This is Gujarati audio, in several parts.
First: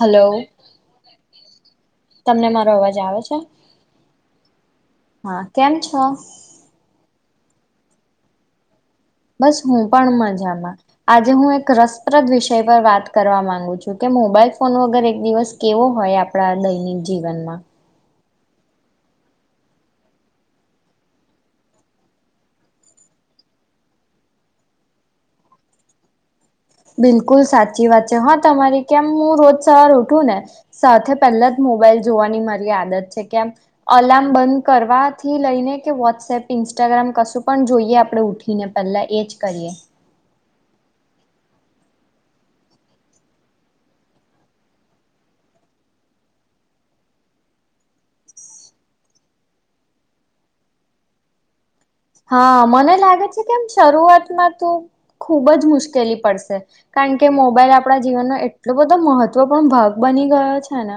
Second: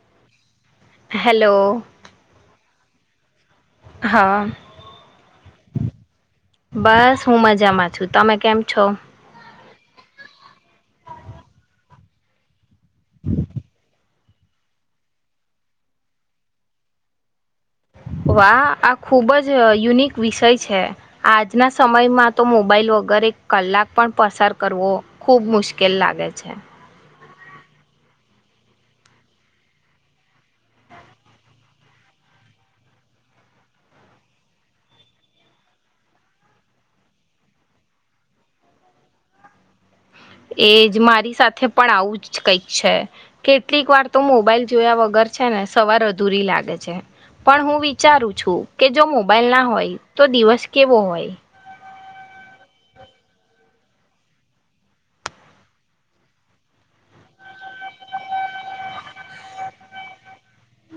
હલો હેલો તમને મા રો અવાજ આવે છે? હા હા કેમ છો બસ. હું મજામાં છું. તમે કેમ છો? બસ હું પણ મજામાં આજે હું એક રસપ્રદ વિષય પર વાત કરવા માંગુ છું. કે મોબાઈલ ફોન વગર એક દિવસ કેવો હોય આપડા દૈનિક જીવનમાં. વાહ આ ખૂબ જ યુનિક વિષય છે આજના સમયમાં તો મોબાઈલ વગર એક કલાક પણ પસાર કરવો ખૂબ મુશ્કેલ લાગે છે. બિલકુલ સાચી વાત છે હા તમારી કેમ હું રોજ સવાર ઉઠું ને સાથે પહેલા જ મોબાઈલ જોવાની મારી આદત છે કેમ અલાર્મ બંધ કરવાથી લઈને કે વોટ્સએપ ઇન્સ્ટાગ્રામ કશું પણ જોઈએ આપણે ઉઠીને પહેલા એ જ કરીએ. એ જ મારી સાથે પણ આવું જ કઈક છે કેટલીક વાર તો મોબાઈલ જોયા વગર છે ને સવાર અધૂરી લાગે છે પણ હું વિચારું છું કે જો મોબાઈલ ના હોય તો દિવસ કેવો હોય. હા મને લાગે છે કેમ શરૂઆતમાં તો ખુબ જ મુશ્કેલી પડશે કારણ કે મોબાઈલ આપણા જીવનનો એટલો બધો મહત્વપૂર્ણ ભાગ બની ગયો છે ને.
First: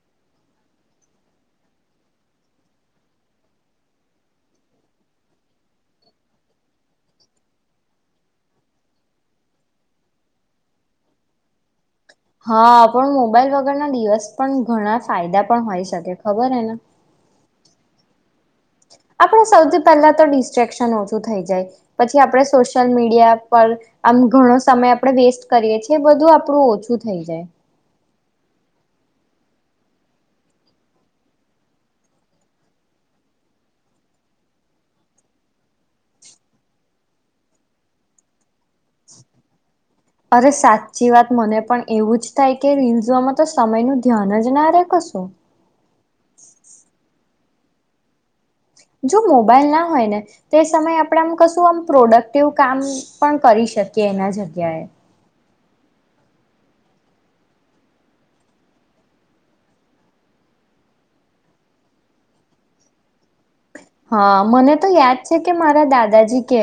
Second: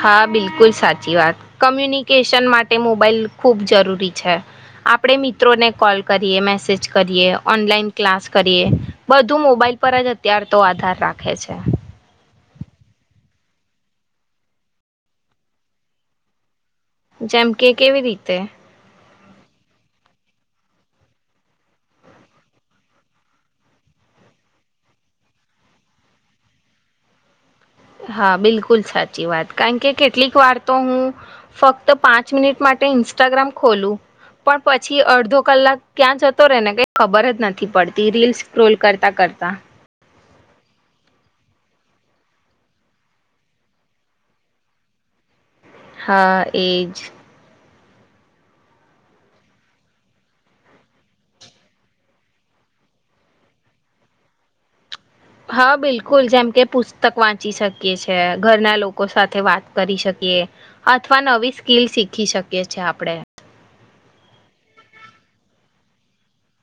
હા બિલકુલ સાચી વાત કમ્યુનિકેશન માટે મોબાઈલ ખૂબ જરૂરી છે. આપણે મિત્રોને કોલ કરીએ, મેસેજ કરીએ, ઓનલાઈન ક્લાસ કરીએ, બધું મોબાઈલ પર જ અત્યાર તો આધાર રાખે છે. હા પણ મોબાઈલ વગર ના દિવસ પણ ઘણા ફાયદા પણ હોઈ શકે ખબર હ ને. જેમ કે કેવી રીતે? આપણે સૌથી પહેલા તો ડિસ્ટ્રેક્શન ઓછું થઈ જાય પછી આપણે સોશિયલ મીડિયા પર આમ ઘણો સમય આપણે વેસ્ટ કરીએ છએ એ બધું આપણું ઓછું થઈ જાય. હા બિલકુલ સાચી વાત કારણ કે કેટલીક વાર તો હું ફક્ત પાંચ મિનિટ માટે ઇન્સ્ટાગ્રામ ખોલું પણ પછી અડધો કલાક ક્યાં જતો રહેે ને કઈ ખબર જ નથી પડતી રીલ્સ સ્ક્રોલ કરતા કરતા. અરે સાચી વાત મને પણ એવું જ થાય કે રીઝવામાં તો સમય ન ધ્યાન જ ના ર કશું. હા એજ. જો મોબાઈલ ના હોય ને તે સમયે આપણે આમ કશું આમ પ્રોડક્ટિવ કામ પણ કરી શકીએ એના જગ્યાએ. હા બિલકુલ જેમ કે પુસ્તક વાંચી શકીએ છે ઘરના લોકો સાથે વાત કરી શકીએ અથવા નવી સ્કીિલ શીખી શકીએ છે આપણેે. હા મને તો યાદ છે કે મારા દાદાજી કે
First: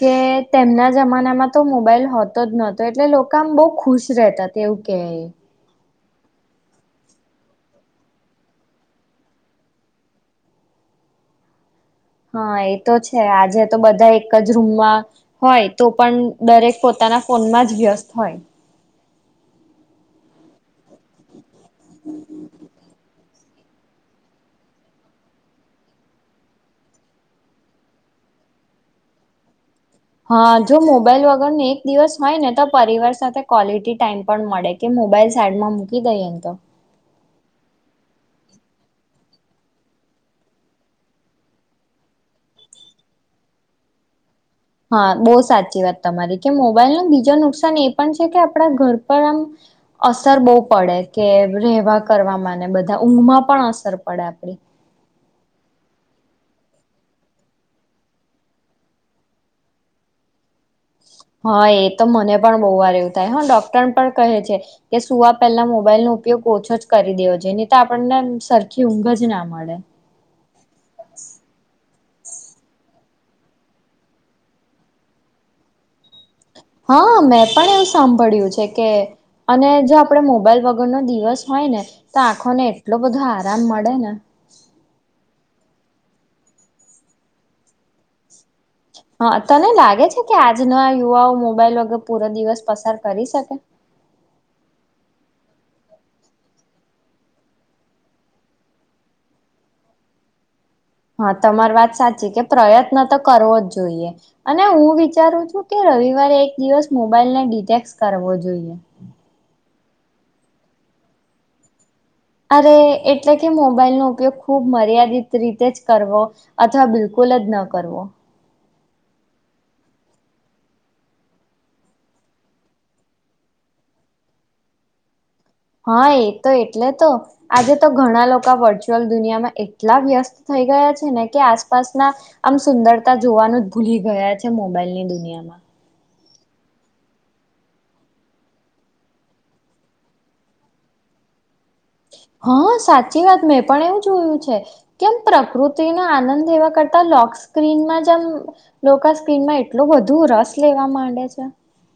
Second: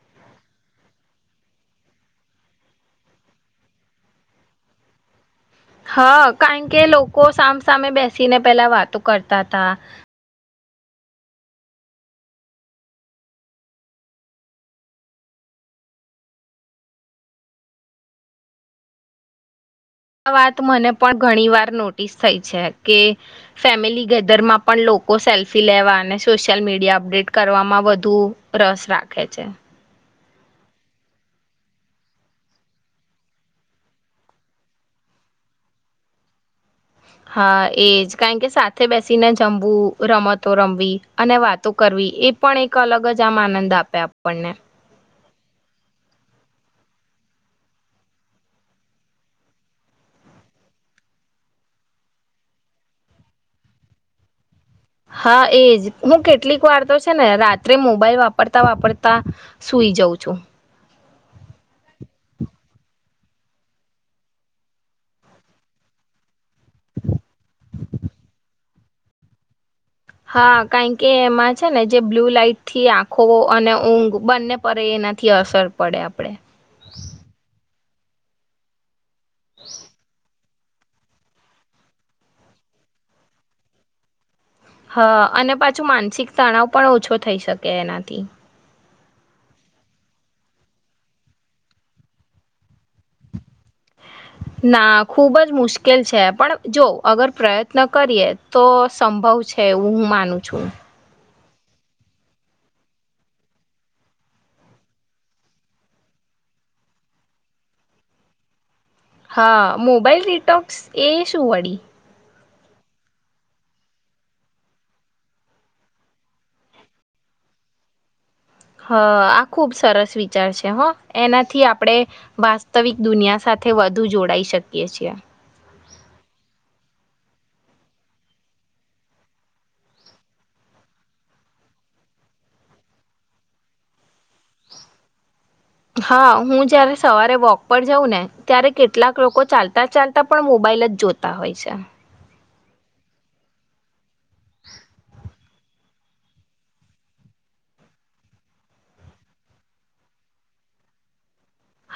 કે તેમના જમાનામાં તો મોબાઈલ હોતો જ નહતો એટલે લોકો આમ બહ ખુશ રહેતા તે એવું કહે. હા કારણ કે લોકો સામસામે બેસીને પેલા વાતો કરતા હતા. હા એ તો છે આજે તો બધા એક જ રૂમમાં હોય તો પણ દરેક પોતાના ફોનમાં જ વ્યસ્ત હોય. આ વાત મને પણ ઘણી વાર નોટિસ થઈ છે કે ફેમિલી ગેધરમાં પણ લોકો સેલ્ફી લેવા અને સોશિયલ મીડિયા અપડેટ કરવામાં વધુ રસ રાખે છે. હા જો મોબાઈલ વગર ન એક દિવસ હોય ને તો પરિવાર સાથે ક્વોલિટી ટાઈમ પણ મળે કે મોબાઈલ સાઈડમાં મૂકી દઈએને તો. હા એજ કારણ કે સાથે બેસીને જમવું રમતો રમવી અને વાતો કરવી એ પણ એક અલગ જ આમ આનંદ આપે આપણને. હા બહુ સાચી વાત તમારી કે મોબાઈલ ન બીજું નુકસાન એ પણ છે કે આપડા ઘર પર આમ અસર બહુ પડે કે રેવા કરવાવામાં બધા ઊંઘમાં પણ અસર પડે આપડી. હા એજ હું કેટલીક વાર તો છે ને રાત્રે મોબાઈલ વાપરતા વાપરતા સુઈ જાઉં છું. હા એ તો મને પણ બહુ વાર એવું થાય હ ડોક્ટર પણ કહે છે કે સુઆ પહેલા મોબાઈલ નો ઉપયોગ ઓછો જ કરી દેઓ જોય ની તો આપણને સરખી ઊંઘ જ ના મળે. હા કારણ કે એમાં છે ને જે બ્લુ લાઈટ થી આંખો અને ઊંઘ બંને પરે એનાથી અસર પડે આપડે. હા મેં પણ એવું સાંભળ્યું છે કે અને જો આપડે મોબાઈલ વગર નો દિવસ હોય ને તો આંખોને એટલો બધો આરામ મળે ને. હા. અને પાછું માનસિક તણાવ પણ ઓછો થઈ શકે એનાથી. હા તને લાગે છે કે આજના યુવાઓ મોબાઈલ વગર પૂરો દિવસ પસાર કરી શકે? ના ખુબ જ મુશ્કેલ છે પણ જો અગર પ્રયત્ન કરીએ તો સંભવ છે એવું હું માનું છું. હા તમારી વાત સાચી કે પ્રયત્ન તો કરવો જ જોઈએ અને હું વિચારું છું કે રવિવારે એક દિવસ મોબાઈલને ડિટેક્ટર્સ કરવો જોઈએ. હા મોબાઈલ ડીટોક્સ એ શું વળી? અરે એટલે કે મોબાઈલનો ઉપયોગ ખૂબ મર્યાદિત રીતે જ કરવો, અથવા બિલકુલ જ ન કરવો. હ આ ખુબ સરસ વિચાર છે હ એનાથી આપણે, વાસ્તવિક દુનિયા સાથે વધુ જોડાઈ શકીએ છીએ. હા એ તો એટલે તો આજે તો ઘણા લોકો વર્ચ્યુઅલ દુનિયામાં એટલા વ્યસ્ત થઈ ગયા છે ને કે આસપાસના, આમ સુંદરતા જોવાનું જ ભૂલી ગયા છે મોબાઈલ ની દુનિયામાં. હા હું જ્યારે સવારે વોક પર જાઉં ને ત્યારે કેટલાક લોકો ચાલતાં ચાલતાં પણ મોબાઈલ જ જોતા હોય છે. હા સાચી વાત મેં પણ એવું જોયું છે, કેમ પ્રકૃતિનો આનંદ લેવા કરતા લોક સ્ક્રીનમાં જેમ લોકા સ્ક્રીનમાં એટલો બધુ રસ લેવા માંડે છે.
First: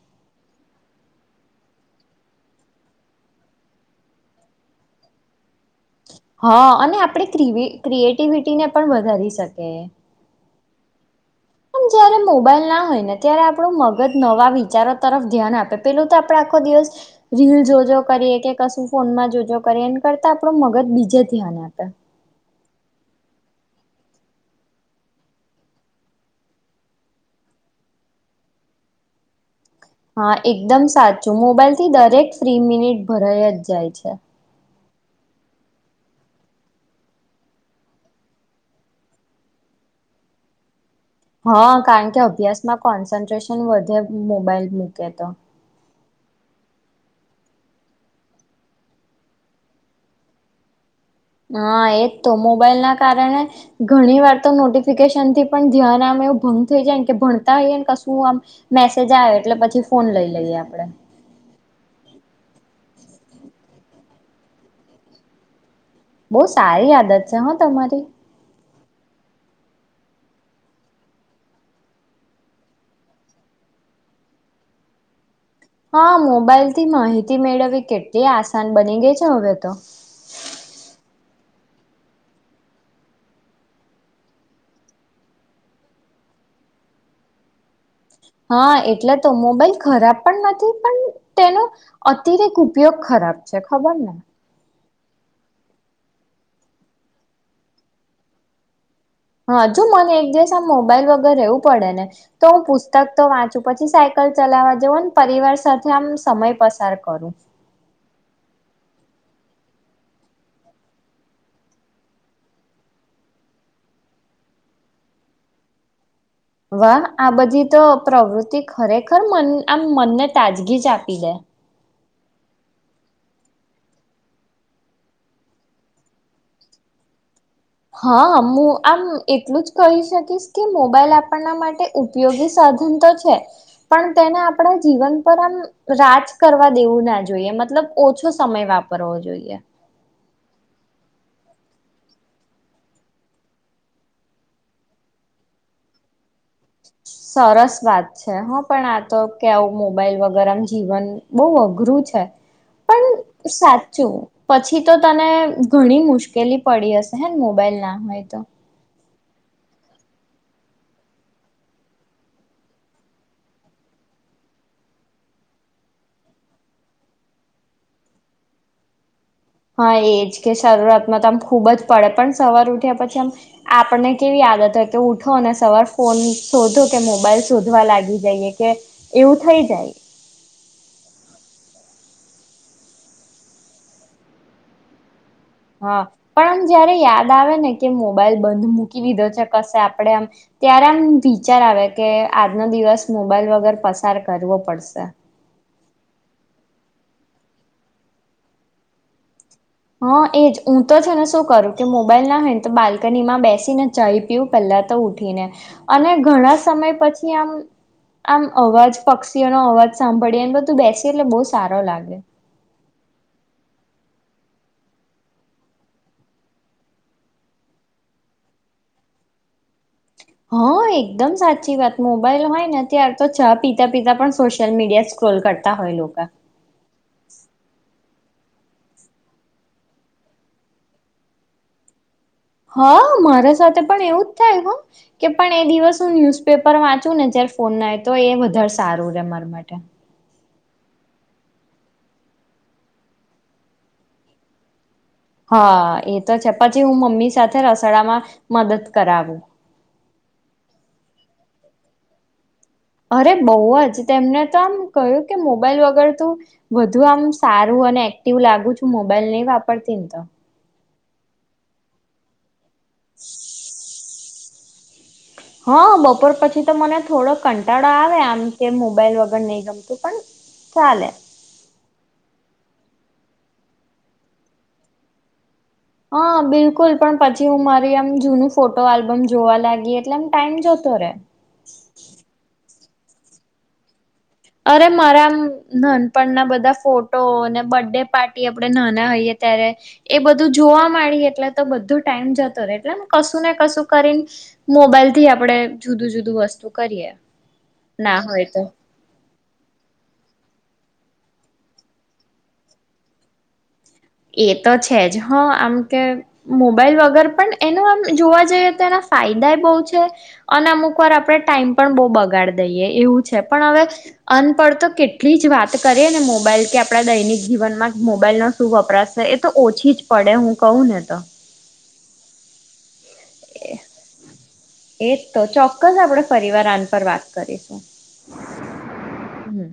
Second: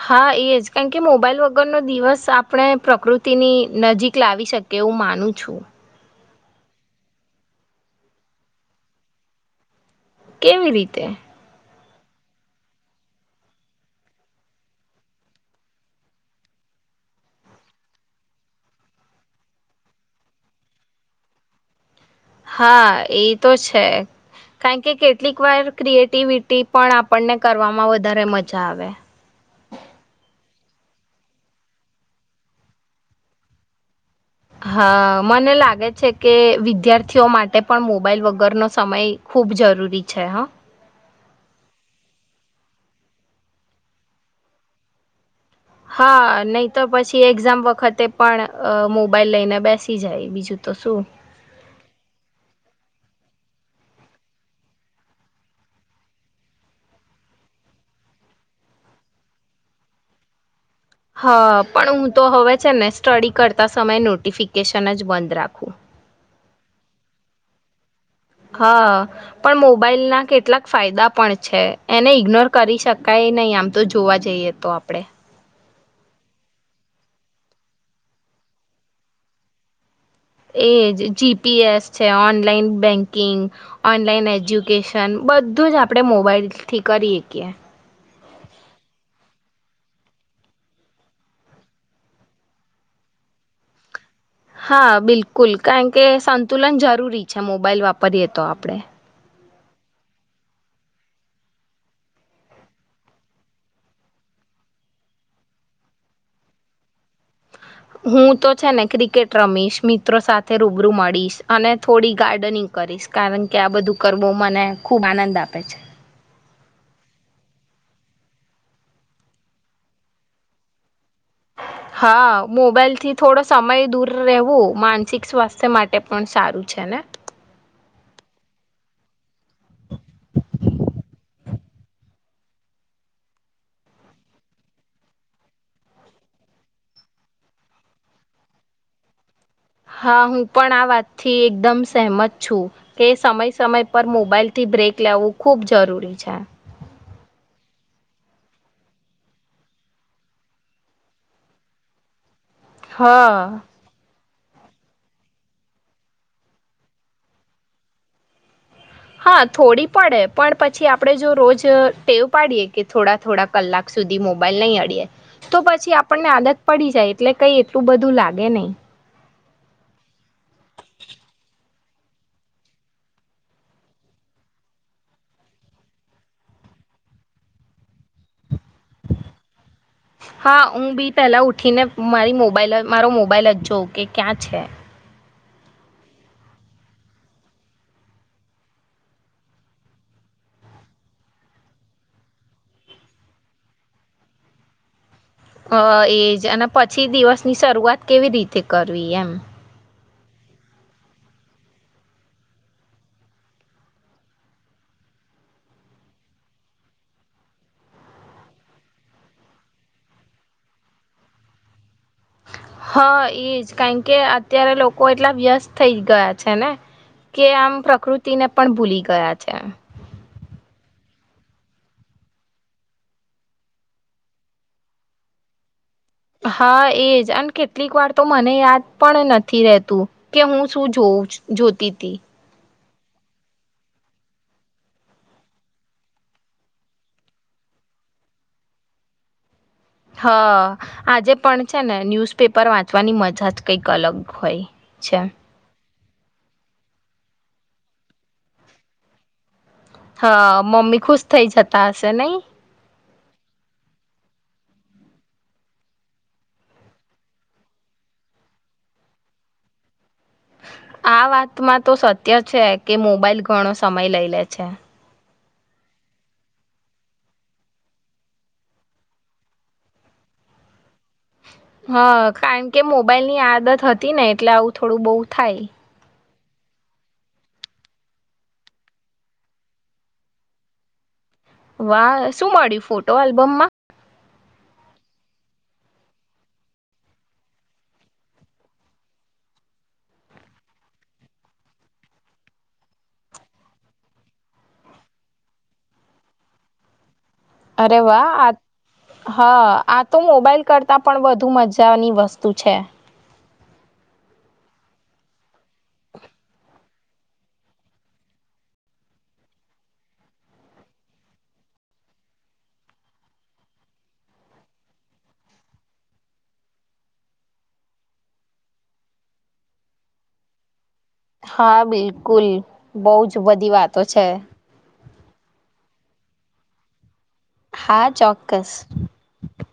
હા એ જ કારણ કે મોબાઈલ વગરનો દિવસ આપણે પ્રકૃતિની નજીક લાવી શકીએ એવું માનું છું. હા અને આપણે ક્ર ક્રિએટિવિટી ને પણ વધારી શકે. કેવી રીતે? મ જયારે મોબાઈલ ના હોય ને ત્યારે આપણું મગજ નવા વિચારો તરફ ધ્યાન આપે પેલું તો આપણે આખો દિવસ, રીલ જોજો કરીએ કે કશું ફોનમાં જોજો કરીએ એ કરતા આપણું મગજ બીજે ધ્યાન આપે. હા એ તો છે, કારણ કે કેટલીક વાર ક્રિએટિવિટી પણ આપણને કરવામાં વધારે મજા આવે. હા એકદમ સાચું મોબાઈલ થી દરેક ફ્રી મિનિટ ભરાઈ જ જાય છે. હા મને લાગે છે કે વિદ્યાર્થીઓ માટે પણ મોબાઈલ વગરનો સમય ખૂબ જરૂરી છે હા. હા કારણ કે અભ્યાસમાં કોન્સન્ટ્રેશન વધે મોબાઈલ મૂકે તો. હા નહી તો પછી એક્ઝામ વખતે પણ મોબાઈલ લઈને બેસી જાય બીજું તો શું. હા એજ તો મોબાઈલ ના કારણે, ઘણી વાર તો નોટિફિકેશન થી પણ ધ્યાન આમ એવું ભંગ થઈ જાય કે ભણતા હોઈયએ ને કશું આમ, મેસેજ આવે એટલે પછી ફોન લઈ લઈએ આપડે. હા પણ હું તો હવે છે ને સ્ટડી કરતા સમયે નોટિફિકેશન જ બંધ રાખું. બહુ સારી આદત છે હા તમારી. હા, પણ મોબાઈલના કેટલાક ફાયદા પણ છે એને ઇગ્નોર કરી શકાય નહીં આમ તો જોવા જઈએ તો આપણેે. હા મોબાઈલ થી માહિતી મેળવવી કેટલી આસાન બની ગઈ છે હવે તો. એજ જી પી એસ છે ઓનલાઈન બેન્કિંગ, ઓનલાઈન એજ્યુકેશન બધું જ આપણે મોબાઈલથી કરી એકીએ. હા એટલે તો મોબાઈલ ખરાબ પણ નથી પણ તેનો, અતિરેક ઉપયોગ ખરાબ છે ખબર ને. હા બિલકુલ કારણ કે સંતુલન જરૂરી છે મોબાઈલ વાપરીએ તો આપણેે. હાજુ મને એક દિવસ આમ મોબાઈલ વગર રહેવું પડે ને, તો હું પુસ્તક તો વાંચું પછી સાયકલ ચલાવવા જવું ને પરિવાર સાથે આમ સમય પસાર કરું. હું તો છે ને ક્રિકેટ રમીશ મિત્રો સાથે રૂબરૂ મળીશ અને થોડી ગાર્ડનિંગ કરીશ કારણ કે આ બધું કરવું મને ખૂબ આનંદ આપે છે. વાહ આ બધી તો પ્રવૃત્તિ ખરેખર મ આમ મનને તાજગી જ આપી દે. હા મોબાઈલ થી થોડો સમય દૂર રહેવું માનસિક સ્વાસ્થ્ય માટે પણ સારું છે ને. હા મુું આમ એટલું જ કહી શકીશ કે મોબાઈલ આપપ આપના માટે ઉપયોગી સાધન તો છે, પણ તેને આપણા જીવન પર આમ રાજ કરવા દેવું ના જોઈએ મતલબ ઓછો સમય વાપરવો જોઈએ. હા હું પણ આ વાતથી એકદમ સહેમત છું, કે સમય સમય પર મોબાઈલથી બ્રેક લેાવવું ખૂબ જરૂરી છે. સરસ વાત છે હા પણ આ તો કે આવું મોબાઈલ વગેરમ જીવન બહુ અઘરું છે. પણ હા સાચું. પછી તો તને ઘણી મુશ્કેલી પડી હશે હે મોબાઈલ ના હોય તો? હા થોડી પડે પણ પછી આપડણે જો રોજ ટેવ પાડીએ કે થોડા થોડા કલાક સુધી મોબાઈલ નહી અડીએે, તો પછી આપણને આદત પડી જાય એટલે કઈ એટલું બધું લાગે નહી. હા એજ કે શરૂઆતમાં તો આમ ખુબ જ પડે પણ સવાર ઉઠ્યા પછી આમ, આપણને કેવી આદત હોય કે ઉઠો અને સવાર ફોન શોધો કે મોબાઈલ શોધવા લાગી જઈએ. કે એવું થઈ જાય હા ઊ બી પેલા ઉઠી ને મારી મોબાઈલ મારો મોબાઈલ જોં કે ક્યાં છે. હા, પણ આમ જયારે યાદ આવે ને કે મોબાઈલ બંધ મૂકી દીધો છે કશે આપડે આમ, ત્યારે આમ વિચાર આવે કે આજનો દિવસ મોબાઈલ વગર પસાર કરવો પડશે. અ એજ અને પછી દિવસની શરૂઆત કેવી રીતે કરવી એમ. હા એજ હું તો છે ને શું કરું કે મોબાઈલ ના હોય ને તો બાલ્કનીમાં બેસીને ચાઈ પીવુ પેલા તો ઉઠીને, અને ઘણા સમય પછી આમ આમ અવાજ પક્ષીઓનો અવાજ સાંભળીએ ને બધું બેસી એટલે બહુ સારો લાગે. હા એજ કારણ કે અત્યારે લોકો એટલા વ્યસ્ત થઈ ગયા છે ને, કે આમ પ્રકૃતિને પણ ભૂલી ગયા છે. હા એકદમ સાચી વાત મોબાઈલ હોય ને ત્યાર તો ચા પીતા પીતા પણ સોશિયલ મીડિયા સ્ક્રોલ કરતા હોય લોકો. હા એજ અને કેટલીક વાર તો મને યાદ પણ નથી રેતું કે હું શું જો જોતી તી. હા મારા સાથે પણ એવું જ થાય હ કે પણ એ દિવસ હું ન્યુઝપેપર વાંચુંને જયારે ફોન ના હોય તો એ વધારે સારું રે મારા માટે અ આજે પણ છે ને ન્યૂઝ પેપર વાંચવાની મજા જ કંઈક અલગ હોય છે હા એ તો છે પછી હું મમ્મી સાથે રસોડામાં મદદ કરાવું હા મમ્મી ખુશ થઇ જતા હશે નહી અરે બઉજ તેમને તો આમ કહ્યું કે મોબાઈલ વગર તું વધુ આમ સારું અને એક્ટિવ લાગુ છું મોબાઈલ નહી વાપરતી ને તો આ વાતમાં તો સત્ય છે કે મોબાઈલ ઘણો સમય લઈ લ લે છે. હા બપોર પછી તો મને થોડો કંટાળો આવે આમ કે મોબાઈલ વગર નઈ ગમતું પણ ચાલે હા કારણ કે મોબાઈલની આદત હતી ને એટલે આવું થોડું બહુ થાય હા બિલકુલ પણ પછી હું મારી આમ જૂનું ફોટો આલ્બમ જોવા લાગી એટલે એમ ટાઈમ જતો રે વાહ શું મળ્યું ફોટો આલ્બમમાં અરે મારામ નાનપણના બધા ફોટો અનેન બર્થડે પાર્ટી આપણે નાના હોઈએ ત્યારે એ બધું જોવા માંડીએ એટલે તો બધો ટાઈમ જતો રહેે એટલેમ કશું ને કશું કરીને મોબાઈલથી આપણે જુદું જુદું વસ્તુ કરીએ. અરે ના વાહ હોય આ તો. હા આ તો મોબાઈલ કરતાં પણ વધુ મજાની વસ્તુ છે. એ તો છે જ હ આમ કે મોબાઈલ વગર પણ એનો આમ જોવા જઈએ તો એના ફાયદા બહુ છે અને અમુક વાર આપણે ટાઈમ પણ બહુ બગાડી દઈએ એવું છે પણ હવે અનપઢ તો કેટલી જ વાત કરે ને મોબાઈલ કે આપડા દૈનિક જીવનમાં મોબાઈલનો શું વપ પરાશ એ તો ઓછી જ પડે હું કહું ને તો હા બિલ કુલ બહુ જ બધી વાતો છે. પરિવાર આન પર વાત કરીશું હા ચોક્કસ હમ